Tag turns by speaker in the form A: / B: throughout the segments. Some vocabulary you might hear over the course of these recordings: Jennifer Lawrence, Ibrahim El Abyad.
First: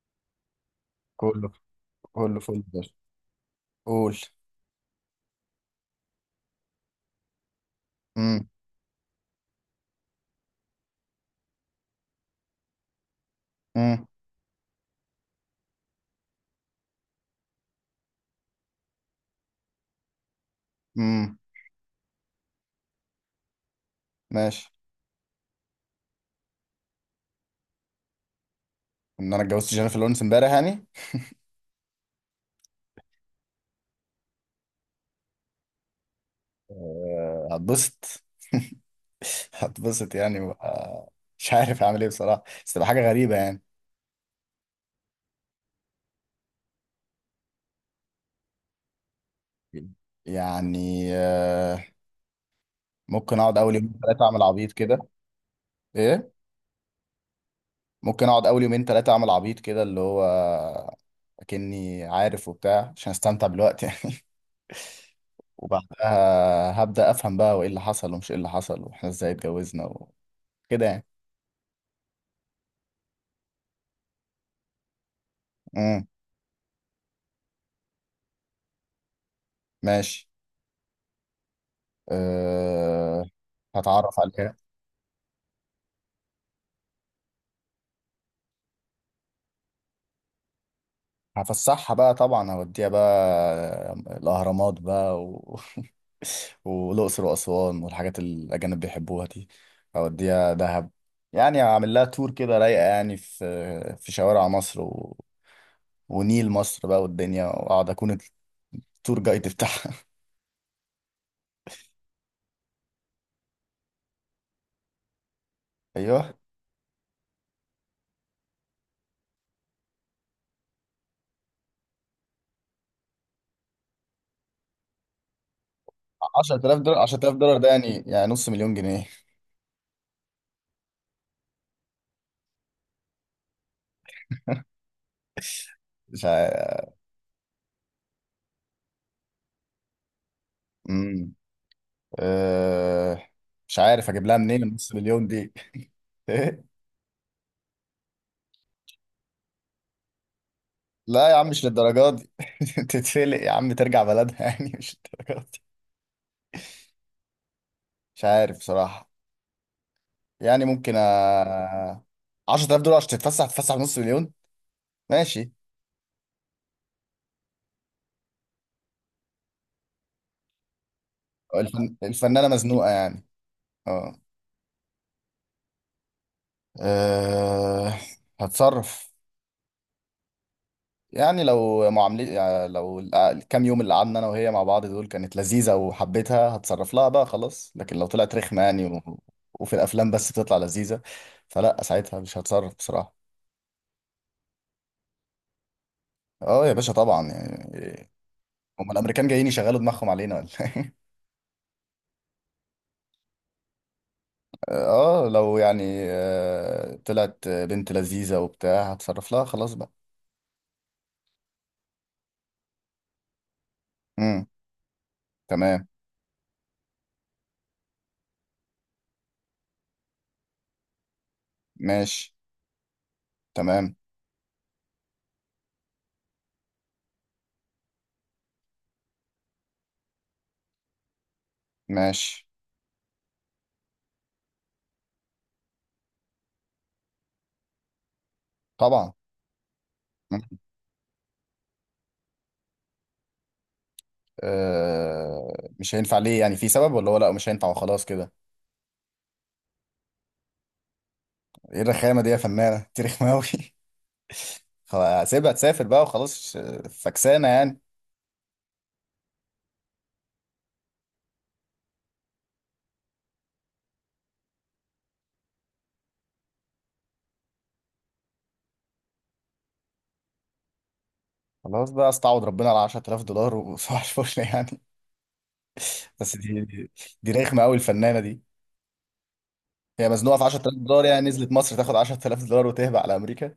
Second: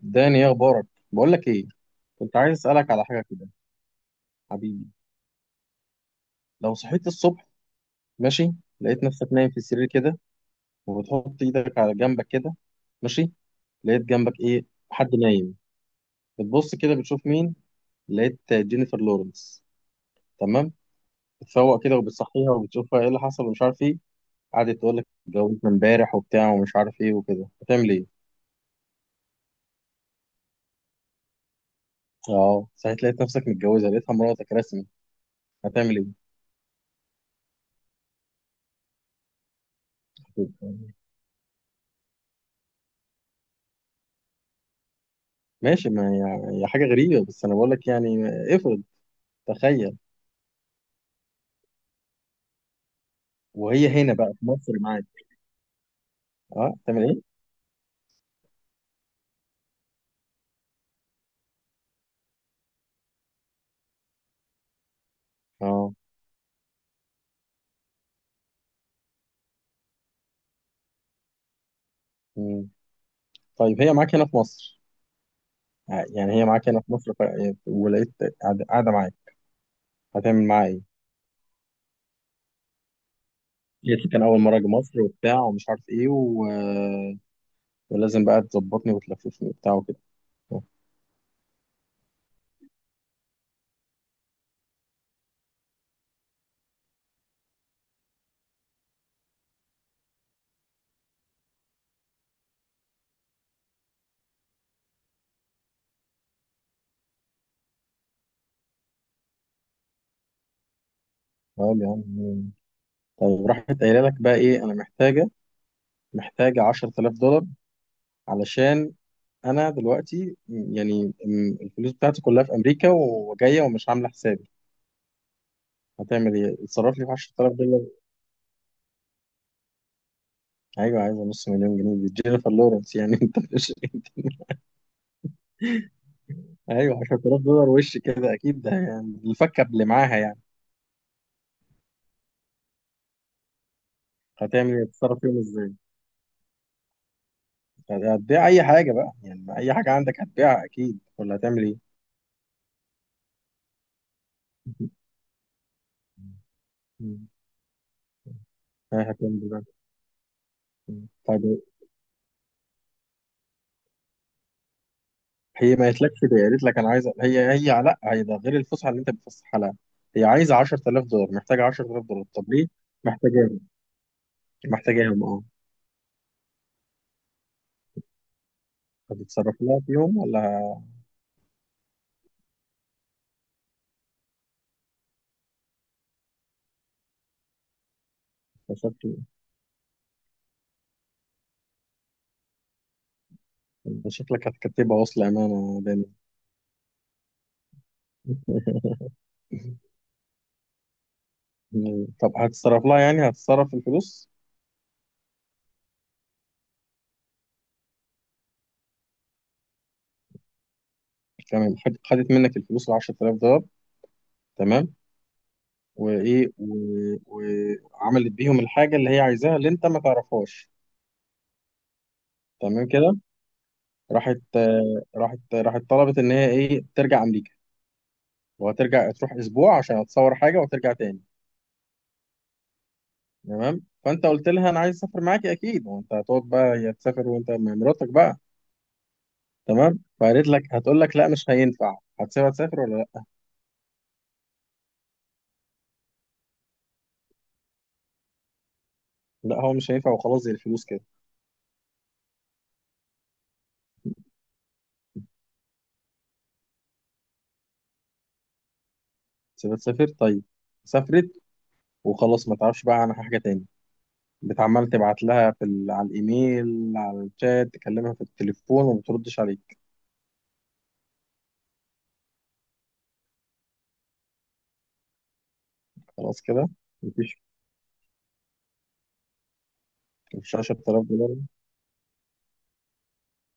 A: داني، ايه اخبارك؟ بقول لك
B: كله
A: ايه. كنت
B: كله
A: عايز
B: فل بس.
A: اسالك على حاجه كده،
B: قول.
A: حبيبي. لو صحيت الصبح،
B: امم
A: ماشي، لقيت نفسك نايم في السرير كده، وبتحط ايدك على جنبك كده، ماشي، لقيت
B: امم
A: جنبك ايه؟ حد نايم. بتبص كده بتشوف مين؟ لقيت جينيفر لورنس. تمام.
B: امم
A: بتفوق كده وبتصحيها وبتشوفها ايه اللي حصل ومش عارف ايه.
B: ماشي.
A: قعدت تقول لك اتجوزت من امبارح وبتاع ومش عارف ايه وكده. هتعمل ايه؟
B: ان انا اتجوزت جينيفر لورنس امبارح يعني.
A: اه، صحيت لقيت نفسك متجوزه، لقيتها مراتك رسمي. هتعمل ايه؟
B: آه، هتبسط. هتبسط يعني مش عارف اعمل ايه بصراحه، بس تبقى حاجه غريبه يعني.
A: ماشي. ما هي، هي حاجه غريبه، بس انا بقول لك يعني. افرض، تخيل
B: يعني آه، ممكن اقعد اول
A: وهي
B: يومين
A: هنا
B: ثلاثه
A: بقى
B: اعمل
A: في
B: عبيط
A: مصر
B: كده.
A: معاك.
B: ايه؟
A: اه، تعمل ايه؟
B: ممكن اقعد اول يومين ثلاثه اعمل عبيط كده، اللي هو اكني عارف وبتاع عشان استمتع بالوقت يعني.
A: اه.
B: وبعدها هبدا افهم بقى، وايه اللي حصل ومش ايه اللي حصل واحنا ازاي اتجوزنا كده يعني.
A: مم. طيب هي معاك هنا في مصر،
B: امم.
A: يعني هي معاك هنا في مصر ولقيت قاعدة معاك.
B: ماشي.
A: هتعمل معاها ايه؟
B: أه...
A: قالت لي
B: هتعرف
A: كان أول
B: عليها.
A: مرة أجي مصر وبتاع ومش عارف ايه ولازم بقى تظبطني وتلففني وبتاع وكده. آه.
B: هفسحها بقى طبعا، هوديها بقى آه، الأهرامات بقى والأقصر وأسوان والحاجات اللي الأجانب بيحبوها دي. هوديها دهب. يعني هعمل لها تور كده رايقة يعني في شوارع مصر ونيل مصر بقى والدنيا، وأقعد أكون التور جايد بتاعها.
A: طيب يا عم. مم. طيب راحت قايلة لك بقى ايه؟ أنا محتاجة
B: أيوه.
A: محتاجة 10000 دولار، علشان أنا دلوقتي الفلوس بتاعتي كلها في أمريكا وجاية ومش عاملة حسابي. هتعمل ايه؟
B: 10000
A: اتصرف
B: دولار
A: لي في
B: 10000
A: 10000
B: دولار ده
A: دولار
B: يعني يعني نص مليون جنيه.
A: ايوه، عايزه نص مليون جنيه، دي جينيفر لورنس يعني انت مش،
B: مش
A: ايوه 10000 دولار وش كده، اكيد ده يعني الفكه اللي معاها يعني.
B: عارف. أه، مش عارف اجيب لها منين
A: هتعمل ايه؟
B: النص
A: هتتصرف
B: مليون
A: فيهم
B: دي.
A: ازاي؟
B: إيه؟
A: هتبيع اي حاجه بقى يعني، اي حاجه عندك هتبيعها اكيد،
B: لا يا
A: ولا
B: عم،
A: هتعمل
B: مش
A: ايه؟
B: للدرجه دي. تتفلق يا عم، ترجع بلدها يعني، مش للدرجه دي.
A: مم.
B: مش عارف
A: هي
B: بصراحه.
A: هتعمل إيه بقى؟
B: يعني ممكن
A: مم. طيب
B: 10,000 دولار عشان تتفسح بنص مليون؟ ماشي.
A: هي ما قالتلكش ده، قالت لك انا عايزه، هي ده غير الفسحه اللي انت بتفسحها لها. هي عايزه 10000 دولار، محتاجه 10000 دولار. طب
B: الفنانه
A: ليه
B: مزنوقه يعني.
A: محتاجاهم؟
B: اه.
A: محتاجاهم، اه.
B: أه... هتصرف.
A: هتتصرف لها فيهم ولا؟
B: يعني لو معاملة، يعني لو الكام يوم اللي قعدنا انا وهي مع بعض دول كانت لذيذة وحبيتها، هتصرف لها بقى خلاص. لكن لو طلعت رخمة يعني
A: شكلك،
B: وفي الافلام بس بتطلع لذيذة، فلا، ساعتها مش هتصرف بصراحة.
A: شكلك هتكتبها وصل امانه.
B: اه يا باشا، طبعا يعني. هم الامريكان جايين يشغلوا دماغهم علينا ولا إيه؟
A: مم. طب هتتصرف لها يعني، هتتصرف الفلوس.
B: اه، لو يعني آه، طلعت بنت لذيذة وبتاع، هتصرف لها خلاص بقى.
A: تمام. خدت منك الفلوس ال 10000 دولار،
B: امم.
A: تمام،
B: تمام.
A: وايه وعملت بيهم الحاجه اللي هي عايزاها اللي انت ما تعرفهاش.
B: ماشي.
A: تمام كده.
B: تمام.
A: راحت، آه، راحت طلبت ان هي ايه، ترجع امريكا وهترجع، تروح اسبوع عشان هتصور حاجه وترجع تاني.
B: ماشي.
A: تمام. فانت قلت لها انا عايز اسافر معاكي اكيد، وانت هتقعد بقى، هي تسافر وانت مع مراتك بقى.
B: طبعا.
A: تمام. فقالت لك، هتقول لك لا مش هينفع، هتسيبها تسافر ولا لا؟
B: آه، مش هينفع ليه يعني؟ في سبب، ولا هو لا مش هينفع وخلاص كده؟
A: لا، هو مش هينفع وخلاص، زي الفلوس كده.
B: ايه الرخامه دي يا فنانه تاريخ ماوي؟ هسيبها تسافر بقى وخلاص. آه، فكسانه يعني.
A: سيبها تسافر طيب، سافرت وخلاص، ما تعرفش بقى عنها حاجه تاني. بتعمل تبعت لها على الايميل، على الشات، تكلمها في التليفون وما بتردش عليك.
B: خلاص بقى، استعوض ربنا على 10,000 دولار، وصباح الفل يعني. بس
A: خلاص
B: دي
A: كده،
B: دي
A: مفيش.
B: رخمه قوي الفنانه دي. هي مزنوقه في
A: مش
B: 10,000 دولار،
A: 10000
B: يعني
A: دولار
B: نزلت مصر تاخد 10,000 دولار وتهبى على امريكا.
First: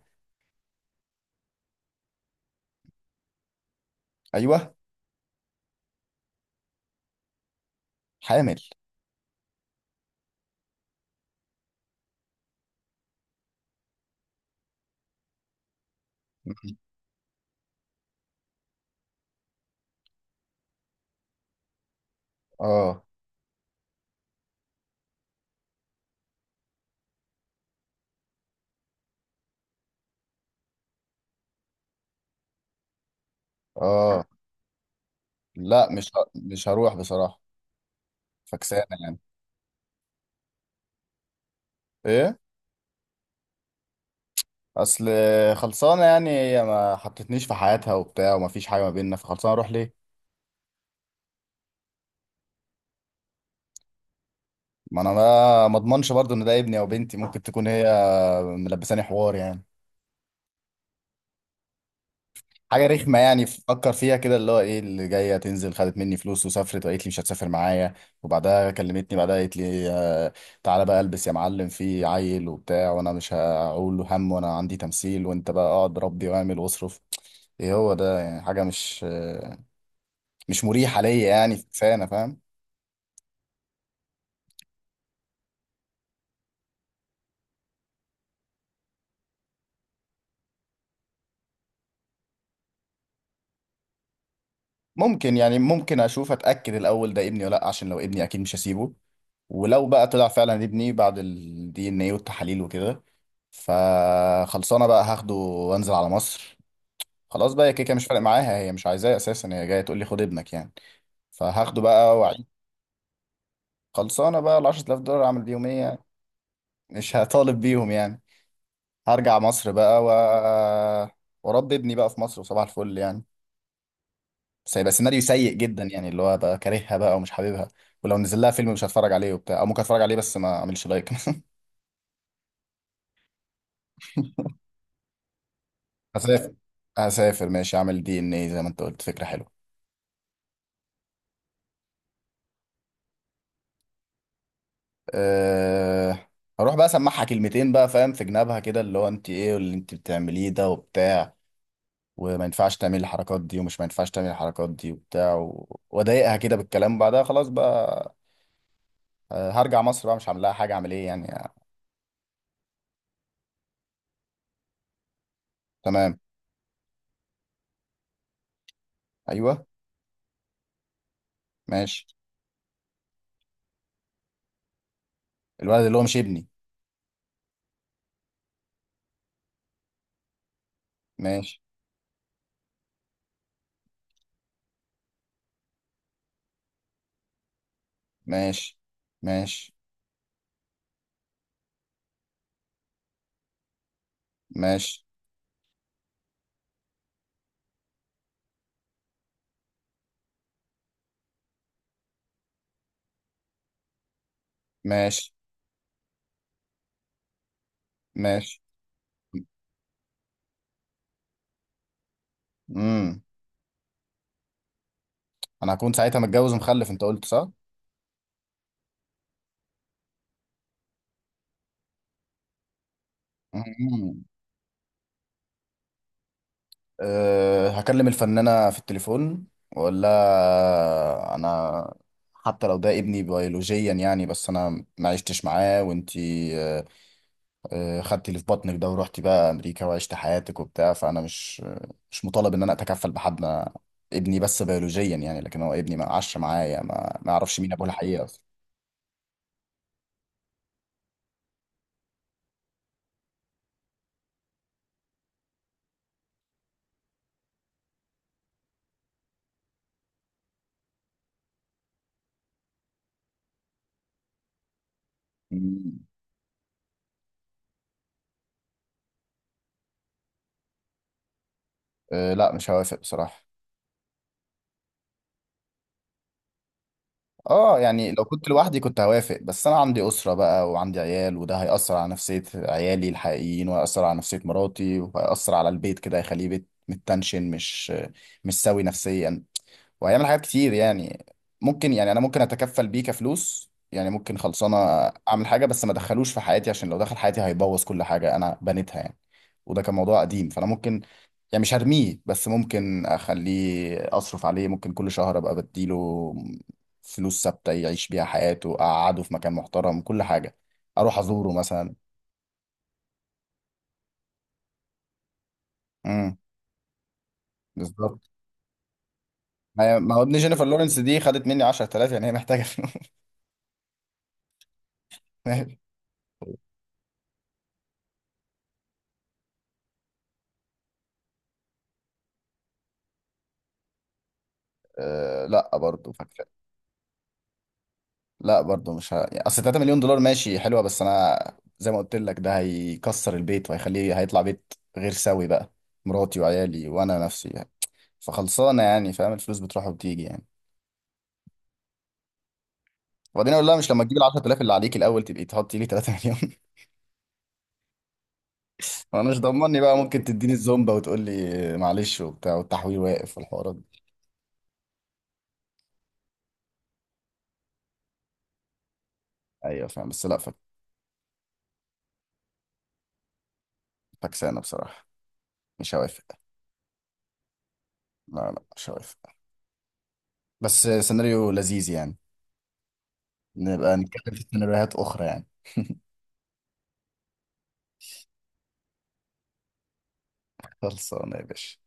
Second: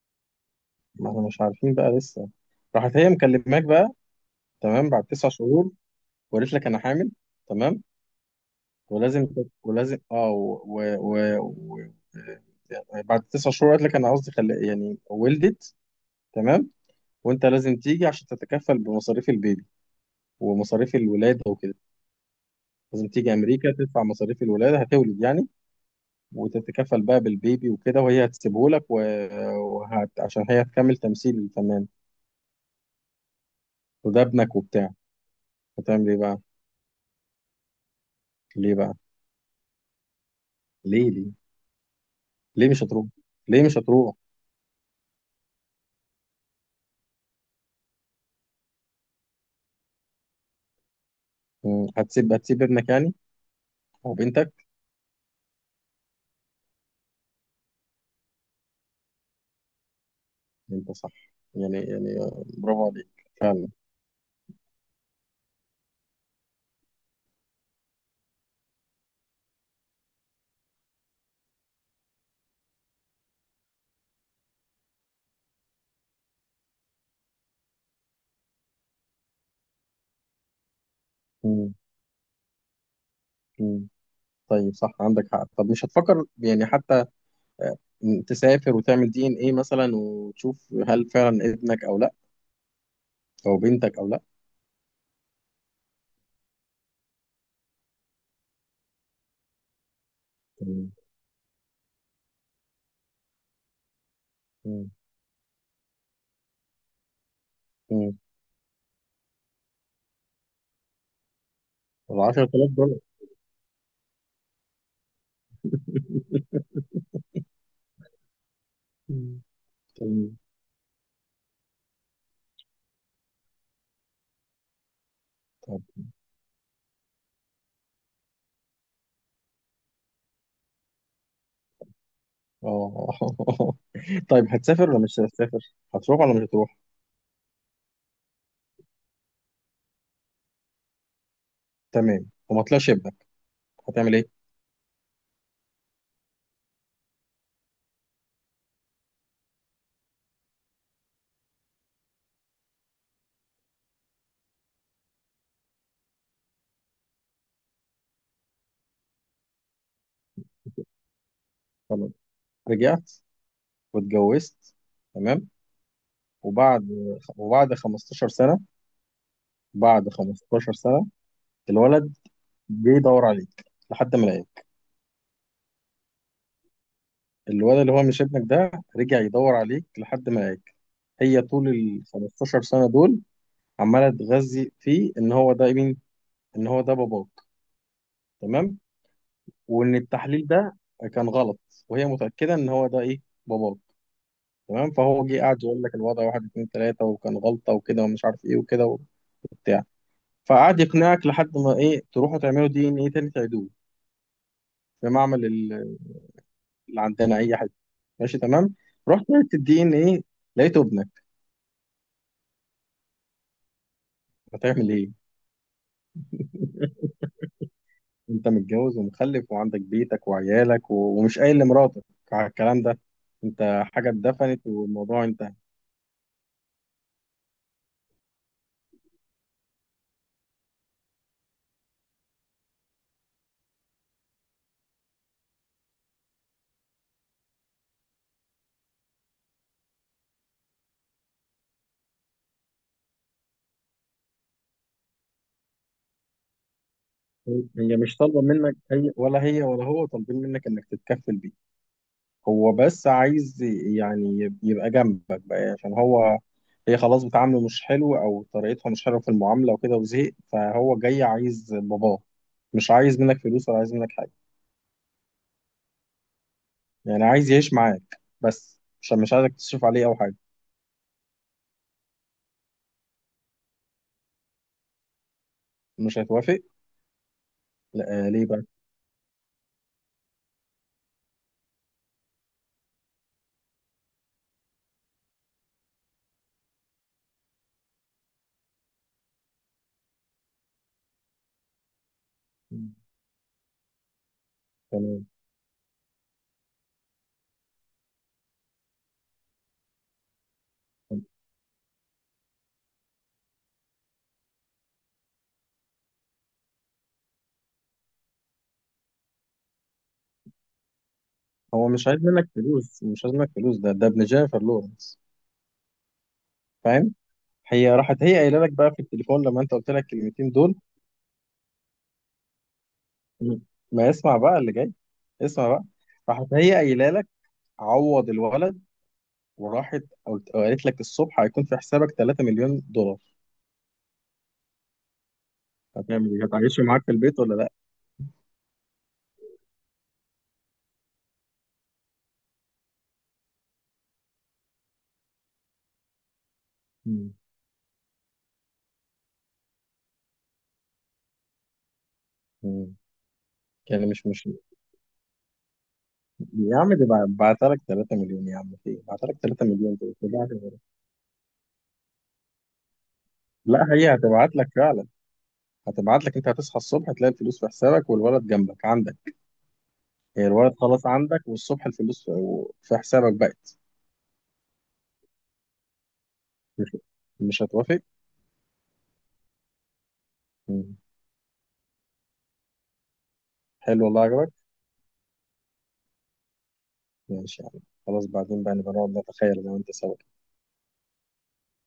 A: ما احنا مش عارفين بقى لسه. راحت هي مكلماك بقى،
B: ايوه.
A: تمام، بعد 9 شهور، وقالت لك انا حامل. تمام.
B: حامل.
A: ولازم ولازم اه بعد تسع شهور قالت لك، انا قصدي يعني ولدت. تمام. وانت لازم تيجي عشان تتكفل بمصاريف البيبي ومصاريف الولاده وكده.
B: اه.
A: لازم تيجي امريكا تدفع مصاريف الولاده، هتولد يعني، وتتكفل بقى بالبيبي وكده، وهي هتسيبه لك عشان هي هتكمل تمثيل الفنان، وده
B: اه،
A: ابنك وبتاع.
B: لا،
A: هتعمل ايه بقى؟
B: مش هروح بصراحه.
A: ليه
B: فكسانه
A: بقى؟
B: يعني.
A: ليه ليه
B: ايه؟
A: ليه مش هتروح؟ ليه مش هتروح؟
B: اصل خلصانه يعني. هي ما حطتنيش في حياتها وبتاع، وما فيش حاجه ما بيننا، فخلصانه، اروح ليه؟
A: مم. هتسيب، هتسيب ابنك يعني، او بنتك؟
B: ما انا ما اضمنش برضو ان ده ابني او بنتي، ممكن تكون هي ملبساني حوار يعني.
A: انت صح. يعني آه، برافو
B: حاجه
A: عليك.
B: رخمه يعني، فكر فيها كده، اللي هو ايه اللي جايه تنزل، خدت مني فلوس وسافرت وقالت لي مش هتسافر معايا، وبعدها كلمتني بعدها قالت لي آه، تعالى بقى البس يا معلم في عيل وبتاع، وانا مش هقول له هم وانا عندي تمثيل، وانت بقى اقعد ربي واعمل واصرف. ايه هو ده يعني؟ حاجه مش آه، مش مريحه ليا يعني،
A: مم.
B: فانا فاهم.
A: مم. طيب صح، عندك حق. طب مش هتفكر يعني حتى، آه، تسافر وتعمل دي ان ايه مثلا وتشوف هل فعلا ابنك او لا، او بنتك او لا؟
B: ممكن يعني، ممكن اشوف اتاكد الاول ده ابني ولا لا، عشان لو ابني اكيد مش هسيبه. ولو بقى طلع فعلا ابني
A: مم.
B: بعد الدي ان ايه والتحاليل وكده، فخلصانه بقى، هاخده وانزل على مصر. خلاص بقى، هي كيكه مش
A: مم.
B: فارق معاها، هي مش عايزاه اساسا، هي جايه تقول لي خد ابنك يعني، فهاخده بقى
A: طب
B: وعيد.
A: 10000 دولار؟
B: خلصانه بقى، ال 10,000 دولار اعمل بيهم ايه يعني؟ مش هطالب بيهم يعني. هرجع
A: مم.
B: مصر بقى
A: طيب.
B: واربي ابني بقى في مصر، وصباح الفل يعني. بس هيبقى سيناريو سيء
A: طب
B: جدا، يعني اللي هو بقى كارهها بقى ومش حاببها. ولو نزل لها فيلم مش هتفرج عليه وبتاع، او ممكن اتفرج عليه بس ما اعملش لايك.
A: اه. طيب هتسافر ولا مش هتسافر؟ هتروح ولا مش
B: هسافر.
A: هتروح؟
B: هسافر، ماشي، اعمل دي ان اي زي ما انت قلت، فكره حلوه.
A: تمام. وما طلعش ابنك، هتعمل ايه؟
B: أه... هروح بقى اسمعها كلمتين بقى فاهم، في جنابها كده اللي هو انت ايه، واللي انت بتعمليه ده وبتاع، وما ينفعش تعمل الحركات دي ومش ما ينفعش تعمل الحركات دي وبتاع، واضايقها كده بالكلام، بعدها خلاص بقى آه، هرجع مصر بقى، مش هعمل لها حاجه، اعمل ايه يعني آه.
A: خلاص، رجعت واتجوزت. تمام.
B: تمام.
A: وبعد وبعد 15 سنة،
B: ايوه.
A: بعد 15 سنة،
B: ماشي.
A: الولد جه يدور عليك لحد ما لقاك.
B: الولد اللي هو مش ابني.
A: الولد اللي هو مش ابنك ده، رجع يدور عليك لحد ما لقاك. هي
B: ماشي.
A: طول ال 15 سنة دول عمالة تغذي فيه، ان هو ده مين؟ ان هو ده باباك. تمام؟
B: ماشي. ماشي.
A: وان التحليل ده كان غلط، وهي متاكده ان هو ده ايه، باباك. تمام.
B: ماشي.
A: فهو جه قعد يقول لك الوضع واحد اتنين تلاته، وكان غلطه وكده ومش عارف ايه وكده وبتاع. فقعد يقنعك لحد ما ايه، تروحوا تعملوا دي ان ايه تاني، تعيدوه في
B: ماشي.
A: معمل اللي عندنا اي حد. ماشي
B: ماشي.
A: تمام. رحت عملت الدي ان ايه، لقيته ابنك.
B: امم.
A: هتعمل ايه؟
B: انا هكون ساعتها متجوز ومخلف، انت قلت صح.
A: انت متجوز ومخلف وعندك بيتك وعيالك ومش قايل لمراتك على الكلام ده، انت حاجه
B: مم.
A: اتدفنت والموضوع انتهى.
B: أه، هكلم الفنانة في التليفون واقول لها انا حتى لو ده ابني بيولوجيا يعني، بس انا ما عشتش معاه وانتي أه آه، خدتي اللي في بطنك ده ورحتي بقى امريكا وعشت حياتك وبتاع، فانا مش مطالب ان انا اتكفل بحد. أنا ابني بس بيولوجيا يعني، لكن هو ابني ما عاش معايا، ما يعرفش مين ابوه
A: هي مش
B: الحقيقي
A: طالبة منك أي، ولا هي ولا هو طالبين منك إنك تتكفل بيه. هو بس عايز يعني، يبقى جنبك بقى، عشان هو، هي خلاص بتعامله مش حلو أو طريقتها مش حلوة في المعاملة وكده وزهق، فهو جاي عايز باباه. مش عايز منك فلوس ولا عايز منك حاجة،
B: اصلا.
A: يعني عايز يعيش معاك بس، عشان مش عايزك تصرف عليه أو حاجة.
B: أه لا، مش هوافق بصراحة.
A: مش هتوافق؟
B: اه يعني لو
A: لا آه، ليه
B: كنت
A: بقى؟
B: لوحدي كنت هوافق، بس انا عندي اسرة بقى وعندي عيال، وده هيأثر على نفسية عيالي الحقيقيين، وهيأثر على نفسية مراتي، وهيأثر على البيت كده، هيخليه بيت متنشن، مش سوي نفسيا. وهيعمل حاجات كتير يعني. ممكن يعني انا ممكن اتكفل بيه كفلوس يعني، ممكن خلصانه
A: تمام.
B: اعمل حاجه، بس ما ادخلوش في حياتي، عشان لو دخل حياتي هيبوظ كل حاجه انا بنيتها يعني. وده كان موضوع قديم، فانا ممكن يعني، مش هرميه، بس ممكن اخليه اصرف عليه. ممكن كل شهر ابقى بديله فلوس ثابته يعيش بيها حياته، اقعده في مكان محترم، كل حاجه، اروح ازوره
A: هو
B: مثلا.
A: مش عايز منك فلوس، مش عايز منك فلوس، ده ابن جينيفر لورنس.
B: امم.
A: فاهم؟ هي راحت
B: بالظبط.
A: هي قايله لك بقى في التليفون لما انت قلت لك
B: ما هو ابن
A: الكلمتين
B: جينيفر
A: دول.
B: لورنس دي خدت مني 10,000 يعني، هي محتاجه فلوس.
A: مم. ما اسمع بقى اللي جاي، اسمع
B: ماشي.
A: بقى. راحت هي قايله لك، عوض الولد، وراحت قالت لك الصبح هيكون في حسابك 3 مليون دولار.
B: آه، لا برضه.
A: هتعمل ايه؟ هتعيشه معاك في البيت ولا لا؟
B: لا برضو مش ه... يعني اصل 3 مليون دولار ماشي حلوة، بس انا زي ما قلت لك، ده هيكسر البيت، وهيخليه هيطلع بيت غير سوي بقى، مراتي وعيالي وانا
A: مم.
B: نفسي يعني. فخلصانة يعني، فاهم، الفلوس بتروح وبتيجي يعني.
A: مم.
B: وبعدين اقول لها مش لما
A: يعني
B: تجيب ال
A: مش
B: 10,000 اللي عليك الاول، تبقي تحطي لي 3 مليون.
A: يا عم، دي بعتها لك 3 مليون يا عم، في ايه، بعتها
B: وانا
A: لك
B: مش
A: 3
B: ضمني
A: مليون
B: بقى،
A: دي،
B: ممكن
A: بتضيع في
B: تديني
A: الغرب.
B: الزومبا وتقول لي معلش وبتاع، والتحويل واقف والحوارات
A: لا،
B: دي.
A: هي هتبعت لك فعلا، هتبعت لك. انت هتصحى الصبح هتلاقي الفلوس في حسابك والولد جنبك عندك.
B: ايوه فاهم، بس لا
A: هي الولد خلاص عندك، والصبح الفلوس في، في حسابك بقى.
B: فكسانة بصراحة. مش هوافق.
A: مش مش هتوافق.
B: لا لا، مش هوافق. بس
A: مم.
B: سيناريو لذيذ يعني، نبقى
A: حلو، والله
B: نتكلم في
A: عجبك،
B: سيناريوهات اخرى يعني.
A: ماشي يعني. خلاص بعدين بقى نبقى نقعد نتخيل انا وانت سوا.
B: خلصانة يا باشا.